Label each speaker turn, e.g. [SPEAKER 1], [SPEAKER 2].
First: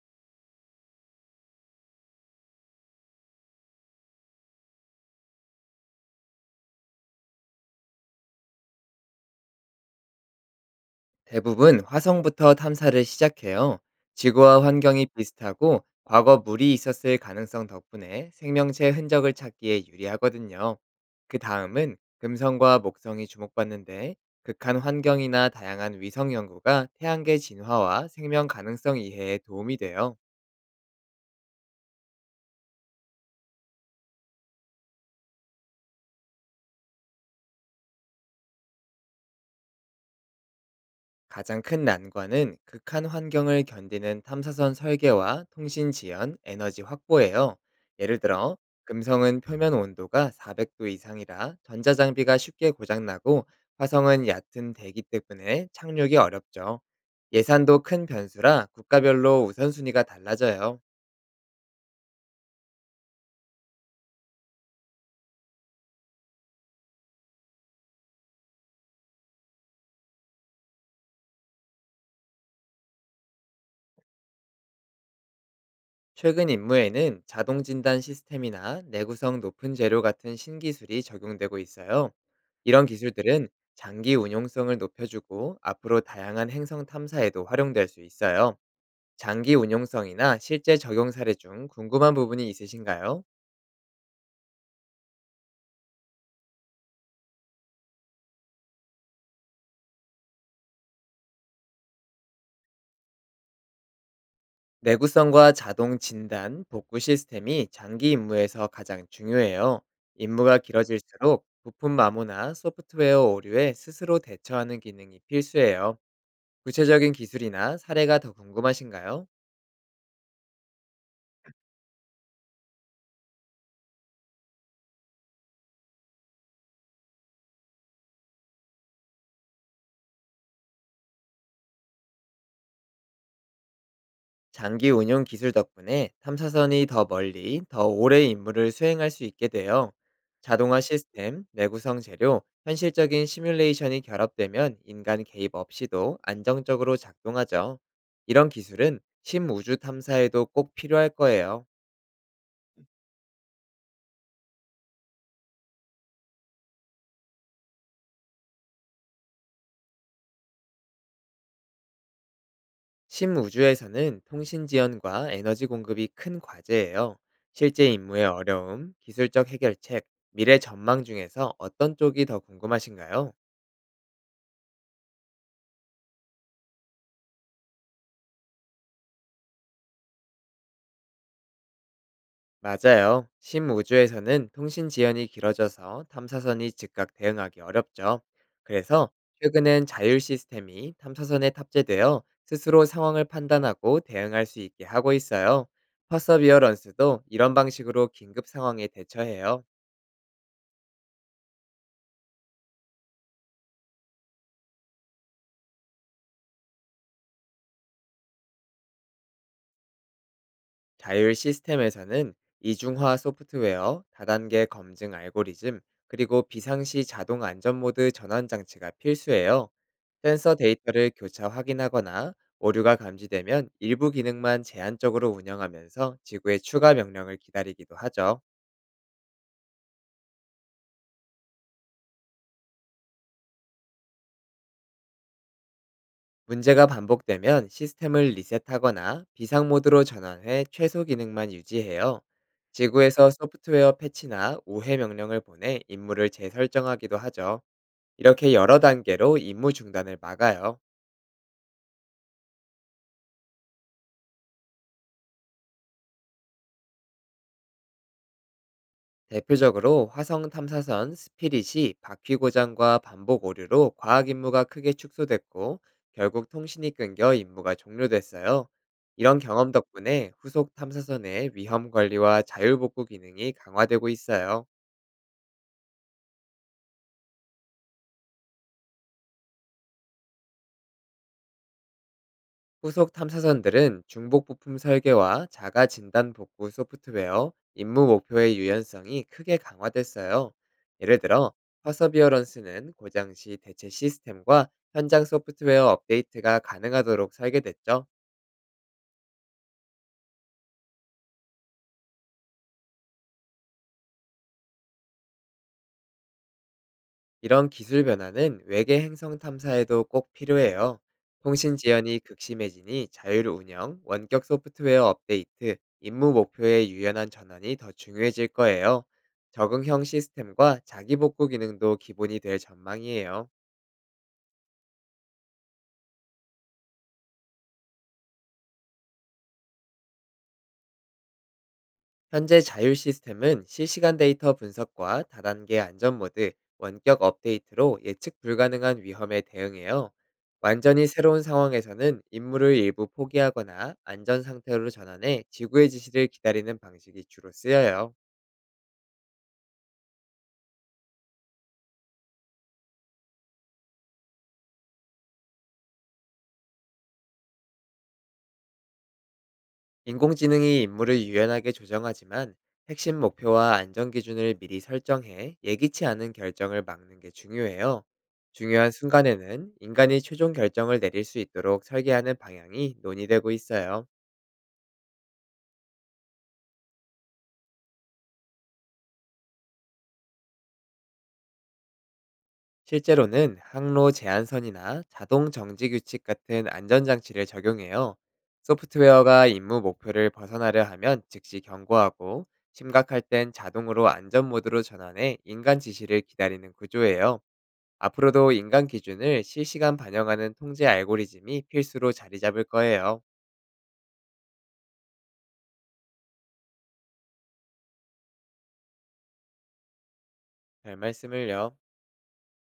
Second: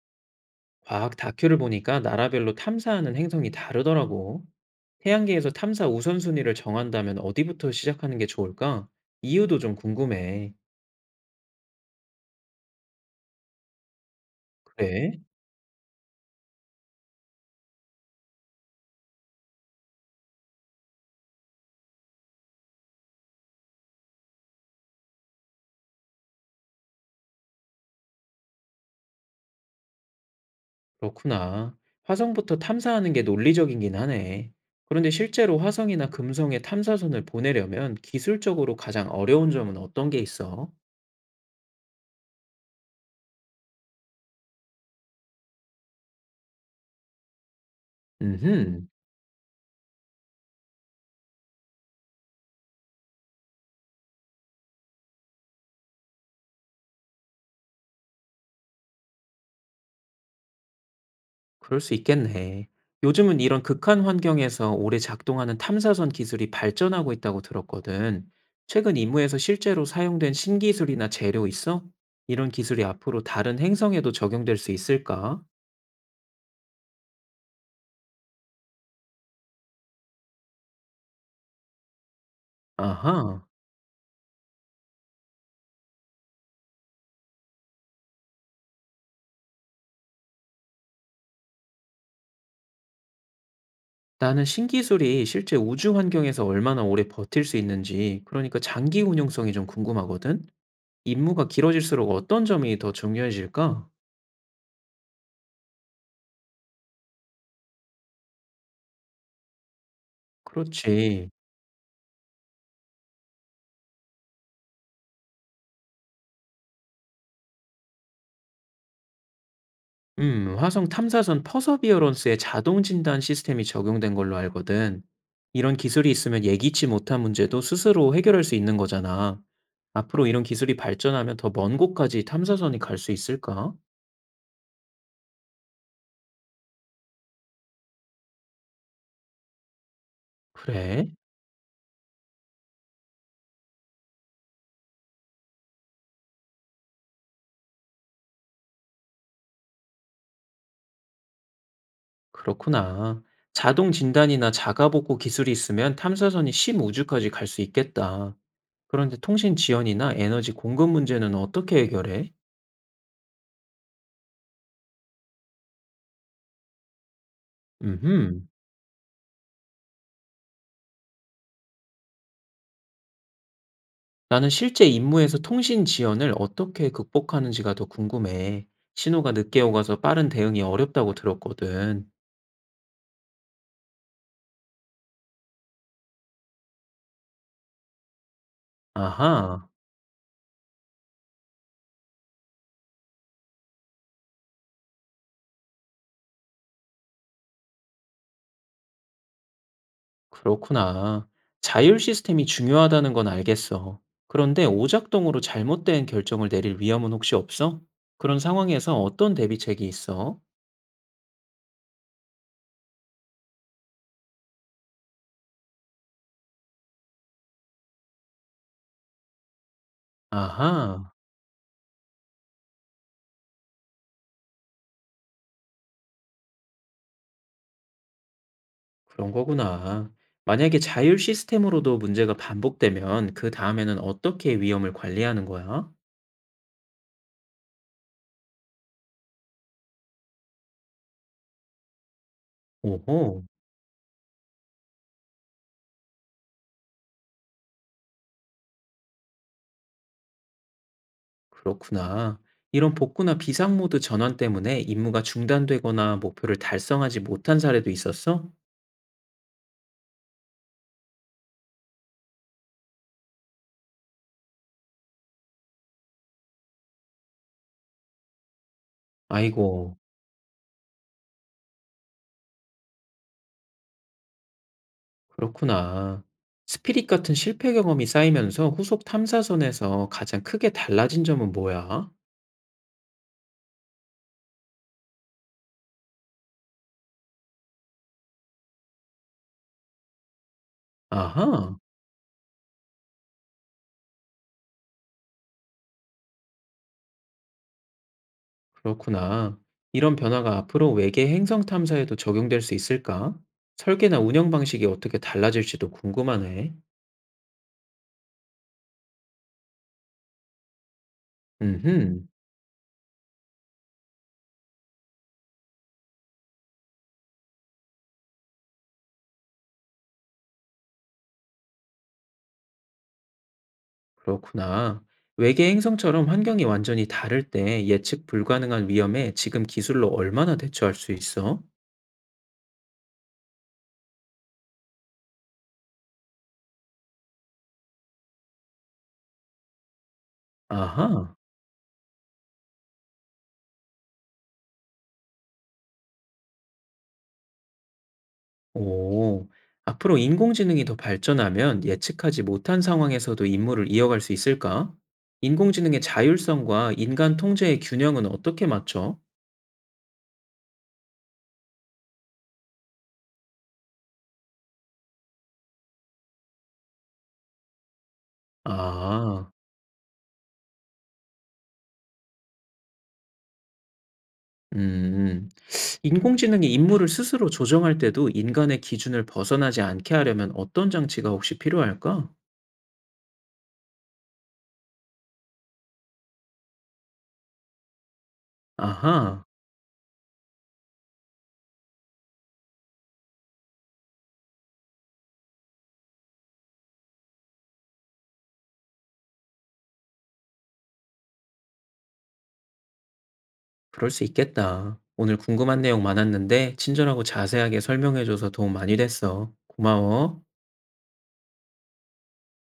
[SPEAKER 1] 과학 다큐를 보니까 나라별로 탐사하는 행성이 다르더라고. 태양계에서 탐사 우선순위를 정한다면 어디부터 시작하는 게 좋을까? 이유도 좀 궁금해.
[SPEAKER 2] 대부분 화성부터 탐사를 시작해요. 지구와 환경이
[SPEAKER 1] 그래?
[SPEAKER 2] 비슷하고 과거 물이 있었을 가능성 덕분에 생명체 흔적을 찾기에 유리하거든요. 그 다음은 금성과 목성이 주목받는데 극한 환경이나 다양한 위성 연구가 태양계 진화와 생명 가능성 이해에 도움이 돼요.
[SPEAKER 1] 그렇구나. 화성부터 탐사하는 게 논리적이긴 하네. 그런데 실제로 화성이나 금성에 탐사선을 보내려면 기술적으로 가장 어려운 점은 어떤 게 있어?
[SPEAKER 2] 가장 큰 난관은 극한 환경을 견디는 탐사선 설계와 통신 지연, 에너지 확보예요. 예를 들어,
[SPEAKER 1] 음흠.
[SPEAKER 2] 금성은 표면 온도가 400도 이상이라 전자장비가 쉽게 고장나고 화성은 얕은 대기 때문에 착륙이 어렵죠. 예산도 큰 변수라 국가별로 우선순위가 달라져요.
[SPEAKER 1] 그럴 수 있겠네. 요즘은 이런 극한 환경에서 오래 작동하는 탐사선 기술이 발전하고 있다고 들었거든. 최근 임무에서 실제로 사용된 신기술이나 재료 있어? 이런 기술이 앞으로 다른 행성에도 적용될 수 있을까?
[SPEAKER 2] 최근 임무에는 자동 진단 시스템이나 내구성 높은 재료 같은 신기술이 적용되고 있어요. 이런
[SPEAKER 1] 아하.
[SPEAKER 2] 기술들은 장기 운용성을 높여주고 앞으로 다양한 행성 탐사에도 활용될 수 있어요. 장기 운용성이나 실제 적용 사례 중 궁금한 부분이 있으신가요?
[SPEAKER 1] 나는 신기술이 실제 우주 환경에서 얼마나 오래 버틸 수 있는지, 그러니까 장기 운용성이 좀 궁금하거든? 임무가 길어질수록 어떤 점이 더 중요해질까?
[SPEAKER 2] 내구성과 자동 진단, 복구 시스템이 장기 임무에서 가장 중요해요. 임무가
[SPEAKER 1] 그렇지.
[SPEAKER 2] 길어질수록 부품 마모나 소프트웨어 오류에 스스로 대처하는 기능이 필수예요. 구체적인 기술이나 사례가 더 궁금하신가요?
[SPEAKER 1] 화성 탐사선 퍼서비어런스에 자동 진단 시스템이 적용된 걸로 알거든. 이런 기술이 있으면 예기치 못한 문제도 스스로 해결할 수 있는 거잖아. 앞으로 이런 기술이 발전하면 더 먼 곳까지 탐사선이 갈 수 있을까?
[SPEAKER 2] 장기 운용 기술 덕분에 탐사선이 더 멀리, 더 오래 임무를 수행할 수 있게 되어 자동화
[SPEAKER 1] 그래,
[SPEAKER 2] 시스템, 내구성 재료, 현실적인 시뮬레이션이 결합되면 인간 개입 없이도 안정적으로 작동하죠. 이런 기술은 심우주 탐사에도 꼭 필요할 거예요.
[SPEAKER 1] 그렇구나. 자동 진단이나 자가복구 기술이 있으면 탐사선이 심우주까지 갈 수 있겠다. 그런데 통신 지연이나 에너지 공급 문제는 어떻게 해결해?
[SPEAKER 2] 신우주에서는 통신 지원과 에너지 공급이 큰 과제예요. 실제 임무의
[SPEAKER 1] 음흠.
[SPEAKER 2] 어려움, 기술적 해결책, 미래 전망 중에서 어떤 쪽이 더 궁금하신가요?
[SPEAKER 1] 나는 실제 임무에서 통신 지연을 어떻게 극복하는지가 더 궁금해. 신호가 늦게 오가서 빠른 대응이 어렵다고 들었거든.
[SPEAKER 2] 맞아요. 신우주에서는 통신 지연이 길어져서 탐사선이 즉각 대응하기 어렵죠. 그래서
[SPEAKER 1] 아하,
[SPEAKER 2] 최근엔 자율 시스템이 탐사선에 탑재되어 스스로 상황을 판단하고 대응할 수 있게 하고 있어요. 퍼서비어런스도 이런 방식으로 긴급 상황에 대처해요.
[SPEAKER 1] 그렇구나. 자율 시스템이 중요하다는 건 알겠어. 그런데 오작동으로 잘못된 결정을 내릴 위험은 혹시 없어? 그런 상황에서 어떤 대비책이 있어?
[SPEAKER 2] 자율 시스템에서는 이중화 소프트웨어, 다단계 검증 알고리즘, 그리고 비상시 자동 안전 모드 전환 장치가 필수예요. 센서
[SPEAKER 1] 아하,
[SPEAKER 2] 데이터를 교차 확인하거나 오류가 감지되면 일부 기능만 제한적으로 운영하면서 지구의 추가 명령을 기다리기도 하죠.
[SPEAKER 1] 그런 거구나. 만약에 자율 시스템으로도 문제가 반복되면 그 다음에는 어떻게 위험을 관리하는 거야?
[SPEAKER 2] 문제가 반복되면 시스템을 리셋하거나 비상 모드로 전환해 최소 기능만 유지해요. 지구에서
[SPEAKER 1] 오호.
[SPEAKER 2] 소프트웨어 패치나 우회 명령을 보내 임무를 재설정하기도 하죠. 이렇게 여러 단계로 임무 중단을 막아요.
[SPEAKER 1] 그렇구나. 이런 복구나 비상 모드 전환 때문에 임무가 중단되거나 목표를 달성하지 못한 사례도 있었어?
[SPEAKER 2] 대표적으로 화성 탐사선 스피릿이 바퀴 고장과 반복 오류로 과학 임무가 크게 축소됐고 결국 통신이 끊겨 임무가 종료됐어요. 이런 경험
[SPEAKER 1] 아이고,
[SPEAKER 2] 덕분에 후속 탐사선의 위험 관리와 자율복구 기능이 강화되고 있어요.
[SPEAKER 1] 그렇구나. 스피릿 같은 실패 경험이 쌓이면서 후속 탐사선에서 가장 크게 달라진 점은 뭐야?
[SPEAKER 2] 후속 탐사선들은 중복 부품 설계와 자가 진단 복구 소프트웨어, 임무 목표의 유연성이 크게 강화됐어요. 예를 들어,
[SPEAKER 1] 아하,
[SPEAKER 2] 퍼서비어런스는 고장 시 대체 시스템과 현장 소프트웨어 업데이트가 가능하도록 설계됐죠.
[SPEAKER 1] 그렇구나. 이런 변화가 앞으로 외계 행성 탐사에도 적용될 수 있을까? 설계나 운영 방식이 어떻게 달라질지도 궁금하네.
[SPEAKER 2] 이런 기술 변화는 외계 행성 탐사에도 꼭 필요해요. 통신 지연이
[SPEAKER 1] 음흠.
[SPEAKER 2] 극심해지니 자율 운영, 원격 소프트웨어 업데이트, 임무 목표의 유연한 전환이 더 중요해질 거예요. 적응형 시스템과 자기 복구 기능도 기본이 될 전망이에요.
[SPEAKER 1] 그렇구나. 외계 행성처럼 환경이 완전히 다를 때 예측 불가능한 위험에 지금 기술로 얼마나 대처할 수 있어?
[SPEAKER 2] 현재 자율 시스템은 실시간 데이터 분석과 다단계 안전 모드, 원격 업데이트로 예측 불가능한 위험에 대응해요. 완전히
[SPEAKER 1] 아하.
[SPEAKER 2] 새로운 상황에서는 임무를 일부 포기하거나 안전 상태로 전환해 지구의 지시를 기다리는 방식이 주로 쓰여요.
[SPEAKER 1] 오. 앞으로 인공지능이 더 발전하면 예측하지 못한 상황에서도 임무를 이어갈 수 있을까? 인공지능의 자율성과 인간 통제의 균형은 어떻게 맞춰?
[SPEAKER 2] 인공지능이 임무를 유연하게 조정하지만 핵심 목표와 안전 기준을 미리 설정해 예기치 않은 결정을 막는 게 중요해요. 중요한
[SPEAKER 1] 아,
[SPEAKER 2] 순간에는 인간이 최종 결정을 내릴 수 있도록 설계하는 방향이 논의되고 있어요.
[SPEAKER 1] 음. 인공지능이 임무를 스스로 조정할 때도 인간의 기준을 벗어나지 않게 하려면 어떤 장치가 혹시 필요할까?
[SPEAKER 2] 실제로는 항로 제한선이나 자동 정지 규칙 같은 안전장치를 적용해요.
[SPEAKER 1] 아하.
[SPEAKER 2] 소프트웨어가 임무 목표를 벗어나려 하면 즉시 경고하고 심각할 땐 자동으로 안전 모드로 전환해 인간 지시를 기다리는 구조예요. 앞으로도 인간 기준을 실시간 반영하는 통제 알고리즘이 필수로 자리 잡을 거예요.
[SPEAKER 1] 그럴 수 있겠다. 오늘 궁금한 내용 많았는데 친절하고 자세하게 설명해줘서 도움 많이 됐어. 고마워.
[SPEAKER 2] 별 말씀을요.